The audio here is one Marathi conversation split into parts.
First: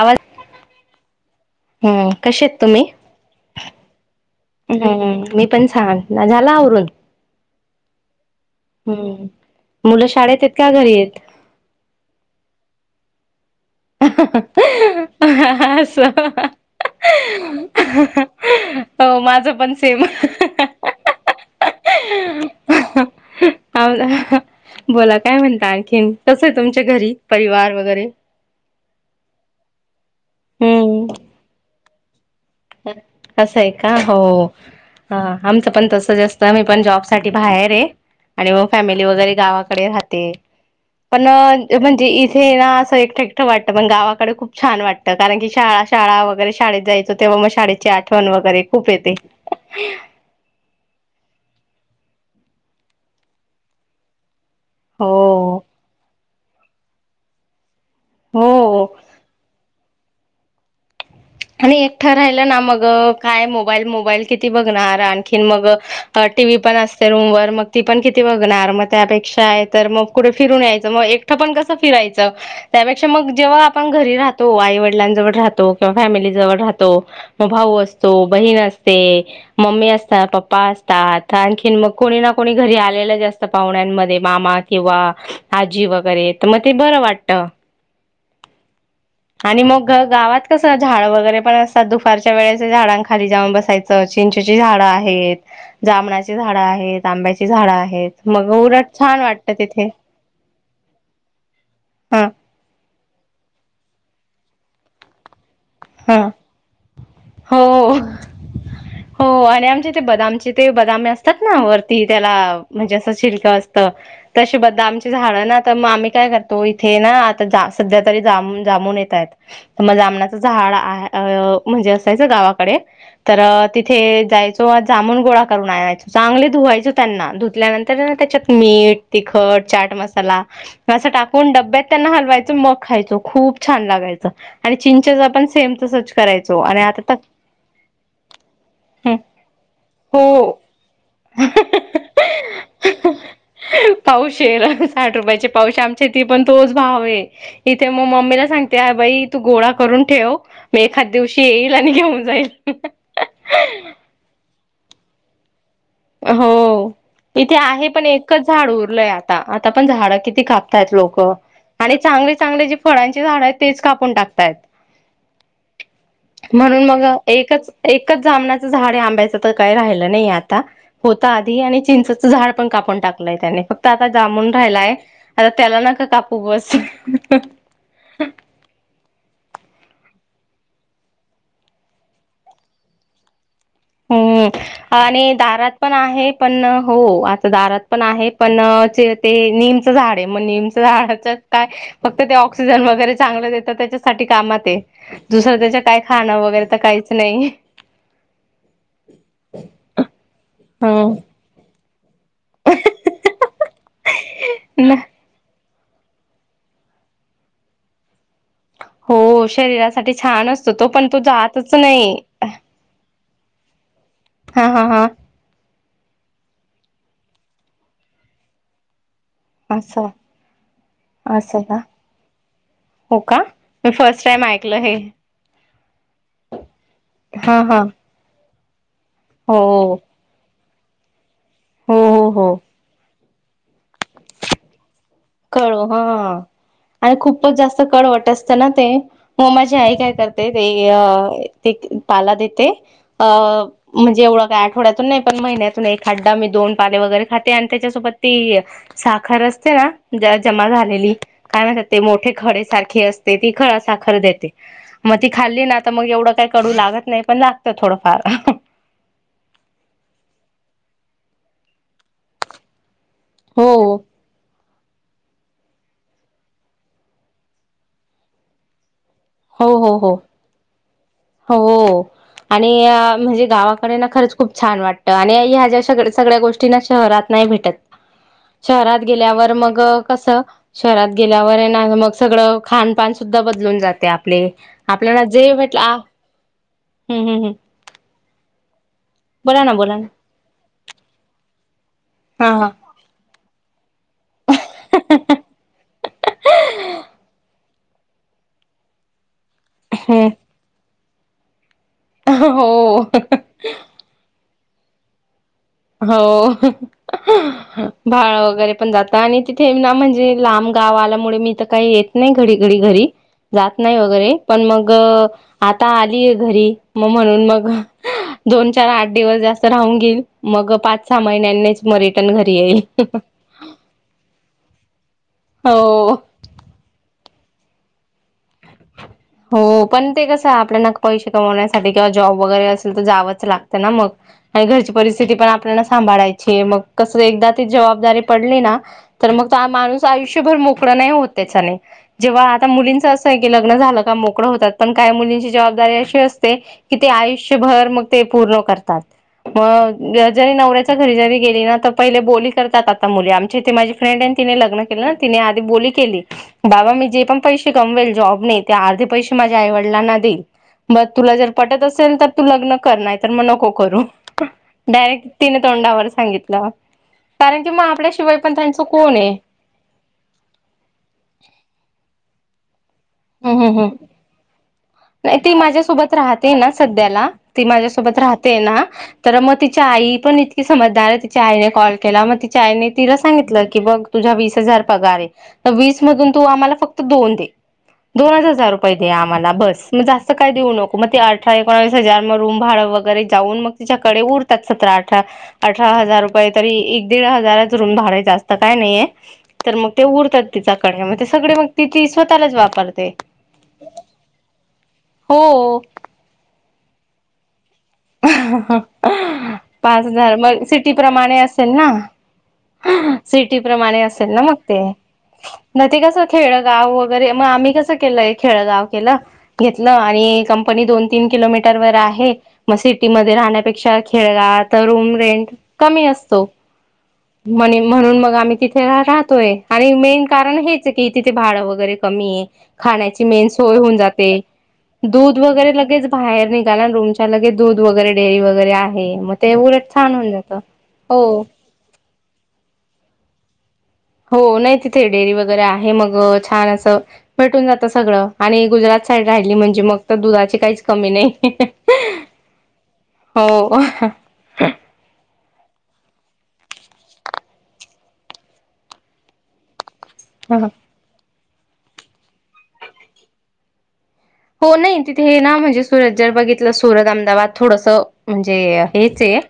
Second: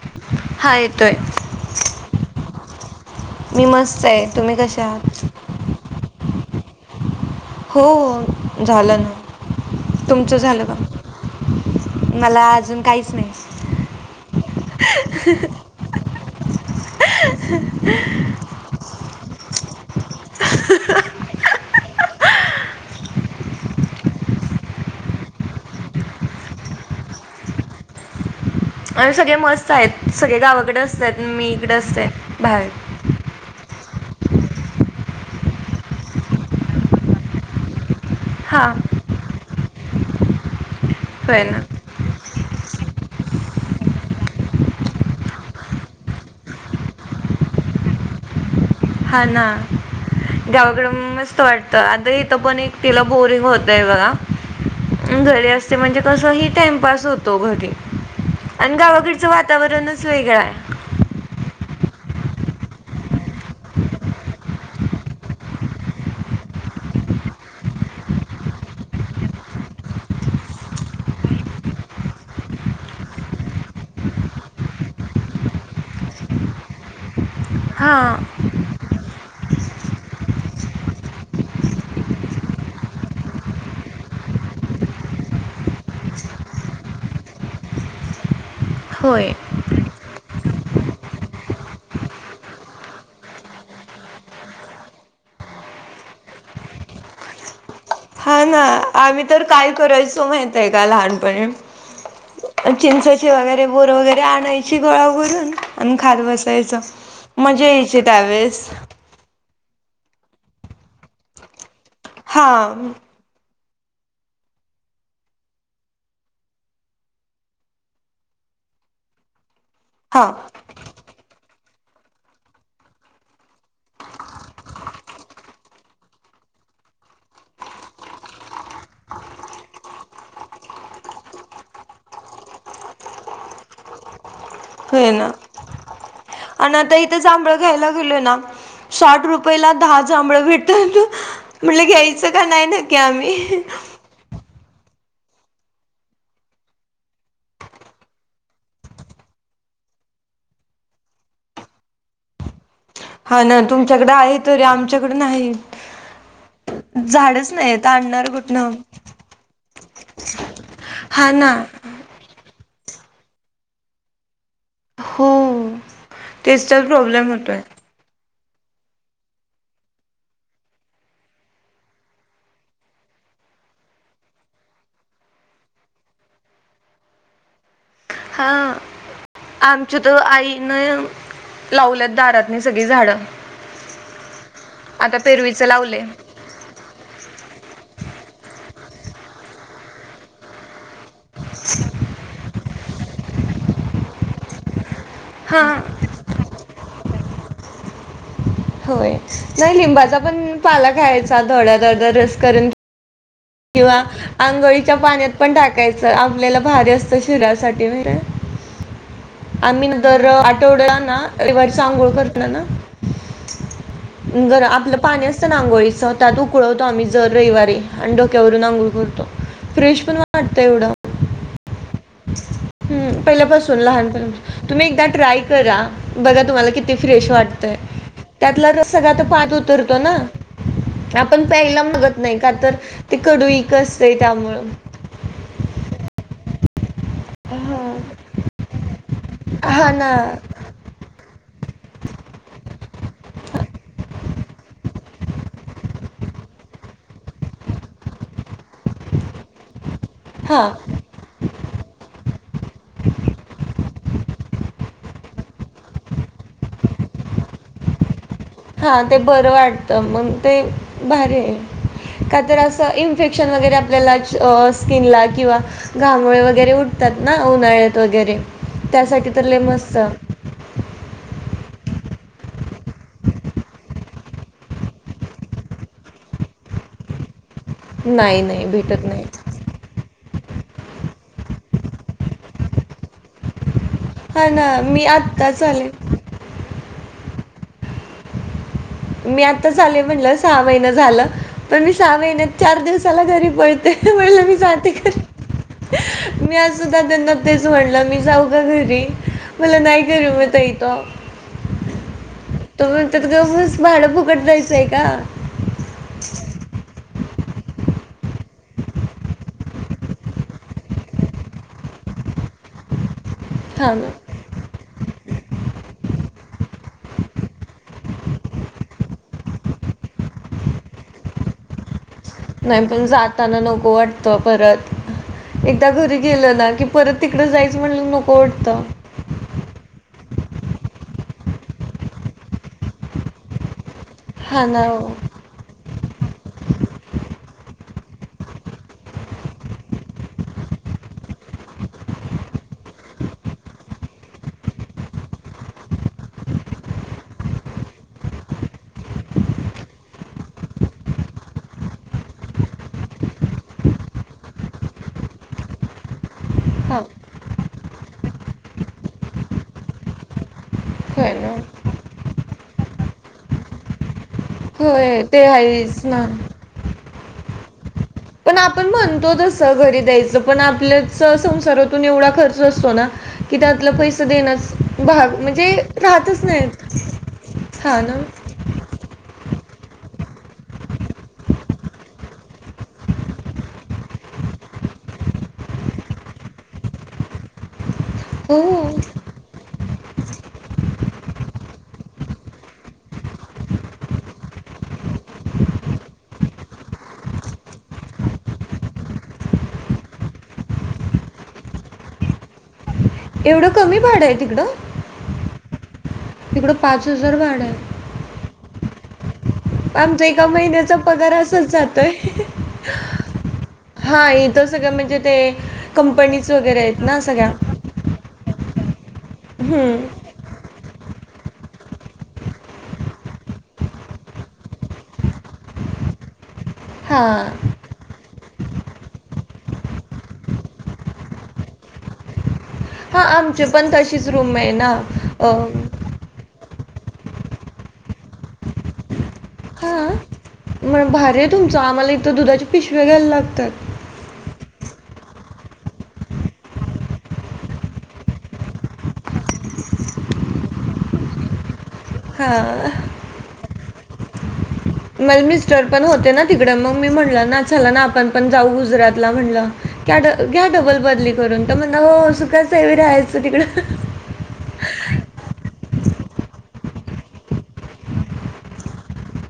आवाज हा येतोय हम्म, कसे आहेत तुम्ही? मी मस्त आहे तुम्ही कसे आहात हम्म मी पण छान. झाल आवरून? हो. झालं हम्म. ना मुलं तुमच शाळेत आहेत झालं का? घरी आहेत? मला अजून काही असं हो माझ पण सेम [unintelligible] बोला काय म्हणता आणखीन कस आहे तुमच्या घरी परिवार वगैरे? आम्ही सगळे मस्त आहेत. सगळे गावाकडे असत्यात मी इकडे असते. बाहेर हं कसय? का हो हा. आमचं पण तसंच असतं आम्ही पण जॉबसाठी बाहेर आहे. आणि मगं हां फॅमिली वगैरे गावाकडे राहते. पण होय ना म्हणजे इथे ना असं एकटे एकटं वाटतं. पण गावा कडे खूप छान वाटतं, कारण की शाळा शाळा वगैरे शाळेत जायचा तेव्हा मग शाळेची आठवण वगैरे खूप येते हा ना गावाकडं मस्त वाटतं. आता ही इथे पण एकटीला बोरिंग होतय बघा. हो घरी असते म्हणजे कसही टाइमपास होतो घरी आणि हो गावाकडचं वातावरणच वेगळ हाय. आणि एकटं राहिलं ना मग काय मोबाईल, मोबाईल किती बघणार. आणखीन मग मी पण असते रूमवर मग ती पण किती बघणार, मग त्यापेक्षा आहे तर मग कुठे फिरून यायचं. मग एक कस फिरायचं. त्यापेक्षा मग जेव्हा आपण घरी राहतो आई वडिलांजवळ राहतो किंवा फॅमिली जवळ राहतो, मग भाऊ असतो हां बहीण अस मम्मी असतात, पप्पा असतात आणखी मग कोणी ना कोणी घरी आलेलंच असतं पाहुणे मामा किंवा आजी वगैरे तर मग ते बर वाटतं. होय. आणि मग गावात कसं झाड वगैरे पण असतात दुपारच्या वेळेस झाडां खाली जाऊन बसायचं. चिंचेची झाडं आहेत जांभणाची झाडं आहेत, आंब्याची झाडं आहे हा ना आम्ही तर काय करायचो माहितेय का लहानपणी? हा चिंचची वगैरे बोर वगैरे आणायची गोळा करून आणि खात हा बसायचो. मजा यायची हो त्यावेळेस. हो आणि आमच्या इथे बदामचे ते बदामे असतात ना वरती त्याला हा म्हणजे असं छिलकं असं ते तशी बदामची झाडंना तर मग आम्ही काय करतो इथेय ना आता सध्यातरी जामुन जामीन येतायेत. तर मग हा जामनाच झाड अ म्हणजे अस जायचो गावाकडे तर तिथे जायचो. जामून गोळा करून आणायचो चांगले धुवायचे त्य त्यांना धुतल्यानंतर ना त्यात मीठ, तिखट, चाट मसाला असं टाकून डब्यात त्याला हलवायचं, मग खायचो खूप छान लागयचं. आणि होय चिंचेला ना पण सेम तसचं करायचो. आणि आता तर ना जांभळ घ्यायला गेले ना साठ रुपयाला दहा जांभळ हो भेटतात. म्हणलं घ्यायचं का नाही नक्की आम्ही. पावशेर साठ रुपयाचे पाऊशेर आमच्या पण तोच भाव आहे, इथे मग मम्मीला सांगते बाई तू गोळा करून आणून ठेव. मी एखादं दिवशी येईल आणि घेऊन जाईल. हा ना तुमच्याकडं आहे तरी आमच्याकडं नाहीत. हो. इथे आहे, पण आणणार एकच झाड कुठनं उरलंय आता. आता पण झाड किती कापताय लोक. हा ना आणि चांगले, चांगले जे फळांची झाड आहेत तेच कापून टाकतायेत. हो तेच म्हणून तर मग प्रॉब्लेम होतोय एकच, एकच जांभळाच झाड आहे, आंब्याचं तर काय राहिलं नाही आता, होत आधी आणि चिंचचं झाड पण कापून टाकलंय त्याने फक्त आता जांभुळ राहिलाय आता त्याला ना नका कापू बस, हा आमच्या तर आईन लावल्यात दारातनी सगळी झाडं हम्म आता आणि पेरवीचं दारात पण लावले आहे, पण हो आता दारात पण आहे पण ते निमचं झाड आहे, म निमचं झाडा काय फक्त ते आँक्सिजन ऑक्सिजन वगैरे चांगलं देत त्यांच्यासाठी कामात आहे, दुसरं हा त्याच्या काय खाणं वगैरे तर काहीच. नाही. होय नाही लिंबाचा पण पाला ख्यायचा थोडा थोडा रस करून, किंवा आंघोळीच्या ना पाण्यात पण टाकायचं आपल्याला भारी असतं शरीरासाठी माहीतय, हो शरीरासाठी छान असतो, तो आठवड्याला पण तो ना जातच नाही. [inaudible] जर हा हा आपलं हा पाणी असतं ना आंघोळीच त्यात उक, ळवतो आम्ही दर रविवारी आणि डोक्यावरून अंघोळ करतो, फ्रेश असं पण वाटतं एवढं, असं का हो हम् का पहिल्यापासून मी फर्स्ट टाइम लहानपणापासून ऐकलं तुम्ही हे. एकदा ट्राय करा बघा तुम्हाला किती फ्रेश हा वाटतंय. हा त्यातला रस सगळा पाण्यात हो उतरतो ना, आपण प्यायला हो बघत हो नाही हो का तर! ते कडूईक असतें त्यामुळं, कडू हां आणि खूपच जास्त हा कडवट असतं, ना ते मग माझी हा आई ना काय करते ते ते पाला देते म्हणजे एवढं काय आठवड्यातून नाही पण महिन्यातून एकदा मी दोन पाले वगैरे खाते आणि त्याच्यासोबत ती साखर असते ना जरा हा जमा झालेली काय म्हणतात, ते मोठे. खडीसाखर असते ती खडा साखर देते म ती खाल्ली ना तर मग एवढं काही कडू लागत नाही पण, लागत थोडंफार हा ते बरं वाटत मग ते भारी आहे काय तर असं. इफेक्शन हो वगैर आपल्याला, स्किनला किंवा घामोळे वगैरे उठतात ना उन्हाळ्यात वगैरे, त्यासाठी तर लय हो मस्त, हो हो हो. आणि म्हणजे गावाकडे ना खरंच खूप छान वाटतं आणि ह्या ज्या सगळ्या गोष्टी ना शहरात नाही भेटत, नाही नाही शहरात भेटत नाही गेल्यावर मग कसं, शहरात गेल्यावर आहे ना मग सगळं खानपान सुद्धा बदलून जाते. आपले हा ना मी आपल्याला जे आत्ताच म्हटला आले हम्म हम् हम्. मी आता चाले म्हणलं. सहा महिना झालं. पण मी सहा महिन्यात हा हा. चार दिवसाला घरी पळते. म्हणलं मी जाते का मी आज सुद्धा त्यांना तेच म्हणलं, मी जाऊ का घरी '? मला नाही करमत इथं, हो. [unintelligible] बू कटरायचंय का? हो भाडं वगैरे पण जातं आणि तिथे ना म्हणजे लांब गाव आल्यामुळे, मी तर काही येत नई. नाही घडी घडी घरी जात नाही थांब वगैरे पण मग आता आलीय घरी मग म्हणून मग दोन चार आठ दिवस जास्त राहून घेल मग पाच सहा महिन्यांनीच मर नाही पण जाताना नको वाटतं परत. एकदा हो घरी गेलं ना की परत, तिकडं जायचं म्हणलं नको वाटतं. हो पण ते कसं आपल्याना पैसे कमवण्यासाठी किंवा जॉब वगैरे असेल तर जावंच लागतं ना मग. आणि हा ना घरची हो. परिस्थिती पण आपल्याला सांभाळायची मग कसं एकदा ती जबाबदारी पडली ना तर, मग माणूस आयुष्यभर मोकळा नाही होत त्याच्याने, जेव्हा आता मुलींचं लग्न झालं - - मोकळं होतात पण काही मुलींची जबाबदारी अशी असते की ते आयुष्यभर मग ते पूर्ण करतात. मग जरी नवऱ्याच्या घरी जरी गेली ना तर पहिले बोली करतात आता मुली. आमच्या इथे माझी लग्न केलं तिने आधी बोली केली, बाबा हा मी जे पण पैसे कमवेल जॉबने ते अर्धे पैसे माझ्या आईवडिलांना देईल. बघ होय तुला जर ना पटत असेल तर तू लग्न कर. नाही तर मग नको करू. होय डायरेक्ट ते तिने आहेच तोंडावर ना सांगितलं कारण की मग आपल्या पण आपण म्हणतो तस घरी द्यायचं पण आपल्या संसारातून एवढा खर्च असतो ना कि हम् हम हम त्यातलं पैसं देण्या नाही भाग ती म्हणजे माझ्यासोबत राहतच राहते ना नाही सध्याला ती ह ना माझ्यासोबत राहते ना? तर मग तिच्या आई पण इतकी समजदार आहे तिच्या आईने कॉल केला मग तिच्या आईने तिला सांगितलं की बघ तुझ वीस हजार पगार आहे तर वीस मधून तू आम्हाला फक्त दोन दे. दोनच हजार हो रुपये द्या आम्हाला बस. मग जास्त काय देऊ नको मग ते अठरा एकोणावीस हजार मग रूम भाडं वगैरे जाऊन मग तिच्याकडे उरतात सतरा अठरा अठरा हजार रुपये तरी एक दीड हजाराच रूम भाडं ए, जास्त काही नाहीये तर मग ते उरतात तिचा कडे मग ते सगळे मग तिची स्वतःलाच वापर एवढं कमी भाड आहे तिकडं? हो तिकडं पाच हजार भाड आहे. पाच आमचा हजार एका मग सिटी महिन्याचा पगार प्रमाणे असेल असंच ना. जातोय सिटी प्रमाणे असेल हा ना मग इथं ते सगळं म्हणजे ते ते कस कंपनीज खेडगाव आहेत ना वगैरे मग सगळ्या आम्ही कस केलं खेळगाव केलं घेतलं हम्म. आणि कंपनी दोन तीन किलोमीटरवर आहे. मग सिटीमध्ये राहण्यापेक्षा खेळगावात तर रूम रेंट कमी असतो. हा म्हणी म्हणून मग आम्ही तिथे राहतोय आणि मेन कारण हेच आहे की तिथे भाडं वगैरे कमीये. हा खाण्याची मेन आमचे सोय पण होऊन तशीच जाते. रूम आहे ना दूध अं, वगैरे लगेच बाहेर नि रूमच्या लगे दूध वगैरे डेअरी वगैरे आहे मग ते उलट हा छान होऊन जातं. हो. तर दुधाची पिशव्या घ्यायला लागतात. हो नाही डेअरी वगैरे आहे मग छान असं भेटून जातं सगळं आणि गुजरात साईड राहिली म्हणजे मग फक्त दुधाची काहीच कमी नाही. हा हो. मल मिस्टर पण होते ना तिकडे मग मी म्हणलं, ना चला ना आपण पण जाऊ गुजरातला म्हणलं. घ्या ड घ्या डबल बदली करून तर म्हन हो सुखाचय व्हय राहायचं तिकडं. होनइ तिथे हे ना म्हंजे सुरत जर बघितलं सुरत, अहमदाबाद थोडसं म्हंजे हेचए‌.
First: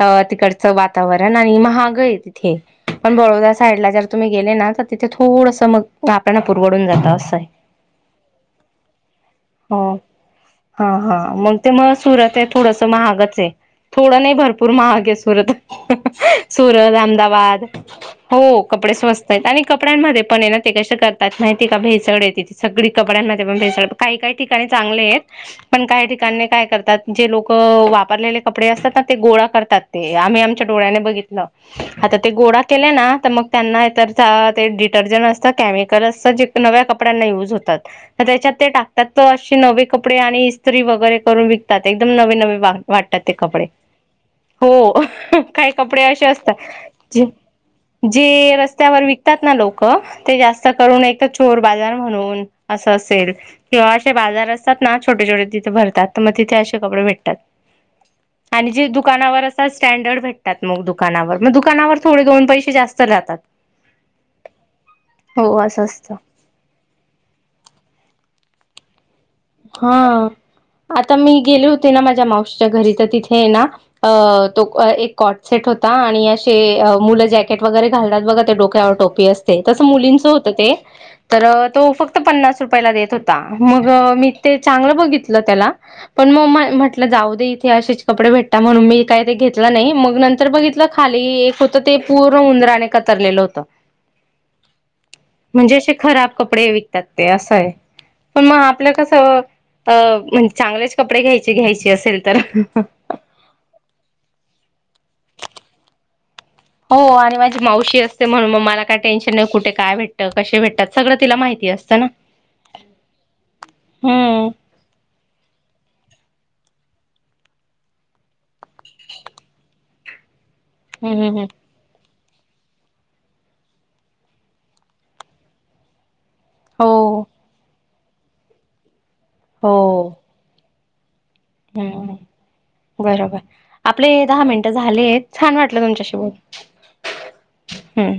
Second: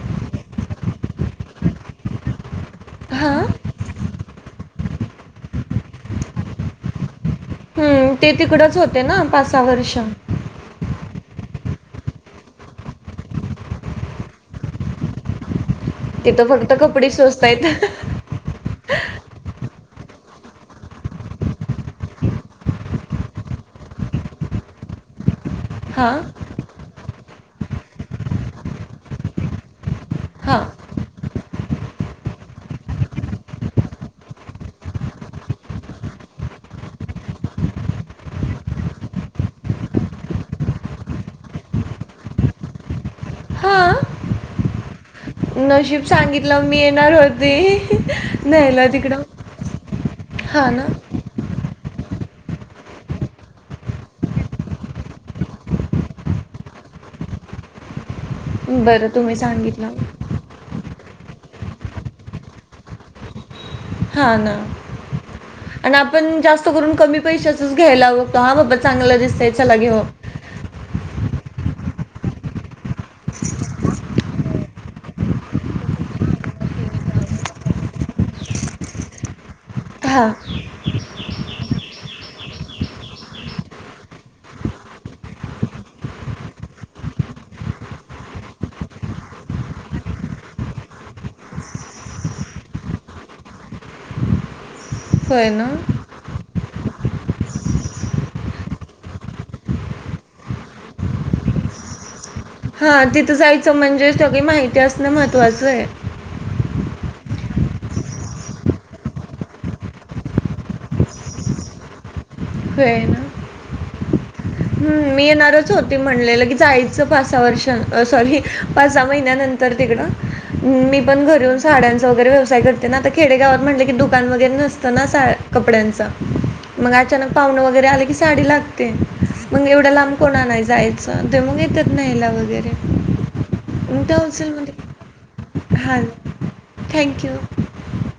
अ तिकडचं वातावरण आणि महागय इ थे. पण हा बडोदा साईडला जर तुम्ही गेले ना तर तिथे थोडसं मग आपल्याना पुरवडून जातं असांय. हं ते तिकडच होते ना पाचसहा वर्ष. हा हा मग ते म सुरतय थोडसं महागचे थोडं नाही भरपूर महागे सुरत. तिथं फक्त सुरत, कपडे स्वस्त एहमदाबाद आहेत हो कपडे स्वस्तायत आणि कपड्यांमध्ये पण येना ते कशे करतायत माहितीयेका भेसडेती सगडी कपड्यांमध्ये पण भेसळ काही काही ठिकाणी चांगलेत पण काही हां ठिकाणी काय करतात जे लोकं वापरलेले कपडे असतातना ते गोळा करतात ते आम्ही हां आमच्या डोळ्याने बघित ल आता ते गोडा केल्या ना तर मग त्यांना एतरता ते डिटर्जंट असतं केमिकल असतं जे नव्या कपड्यांना युज होतात तर त्याच्यात ते टाक त्यात्त अशे नवे कपडे आणि इस्त्री वगैरे करून विकतात एकदम नवे नवे वा वाटतात ते कपडे. हां हो‌. काही कपडे नशीब अशे असता सांगितलं मी येणार जे होती जे न्यायला रस्त्यावर तिकडं विकतातना लोकं ते ते जास्त हां ना करून एकतर चोर बाजार म्हणून असं असेल किंवा अशे बाजार असतात ना छोटेछोटे तिथे भरतात तर म तिथे अशे कपडे भेटतात. आणि जे बरं तुम्ही दुकानावर असतात सांगितलं स्टँडर्ड भेटतात मग दुक कानावर मग दुकानावर थोडे दोन पैशे जास्त जातात. हां ना असं आण् असतं आपनं जास्त करून कमी पैशाचच घ्यायला व तो हां बाबा चांगलं दिस हां आत् त मी गेले होते ना माझ्या मावशीच्या घरी तर तिथेना अ तो अ एक कॉर्ड सेट होता आन् आणि अशे मुलं जॅकेट वगैरे घालतात बघा ते डोक्यावर टोपी अस ते तस मुलींच हां होत ते तर तो फक्त पन्नास रुपयाला देत होता मगं मी ते चांगलं बघितलं त्याला पण म म्हंटल जाऊ दे इथे अशेच कपडे भेटता म्हणून मी काय ते घेतला नाही मग नंतर बघितलं खाली इ एक होत ते पूर्ण उंदराने कतरलेलं होतं. होय [inaudible] ना म्हंजे अशे खराब कपडे विकतात ते असय पण म आपल्या कस सं अ म्हंज चांगलेच कपडे घ्यायचे घ्यायचे असेल तर हां तिथं जायचं म्हंजे सगळी माहिती असणं महत्त्वाचय. हो आणि माझी मावशी असते म्हणून म मला काय टेन्शन नाही कुठे काय भेटतं कशे भेटतात सगळं तिला माहितीय. असतं ना. होयना. हम्म् हं मी येणारच होती म्हणलेल की जायच पाचसहा वर्षान अ सॉरी पाचसहा महिन्यानंतर तिक कड मी हम्म पन घरी हम्म येऊन साड्यांच च वगैरे व्यवसाय करते ना आता खेडेगावात म्हंटलं की दुकान वगैरे नसतं ना सा कपड्यांच. मग हो अचानक पाउणं वगैरे आलं की साडी लागते मग एवढा लांब कोण आणायला जाय हंहं बरोबर मग आपले त्या दहा मिनट होलसेलमध्ये झाले छान वाटलं हां तुमच्याशी शी बोलून. थँक्यू. हम्म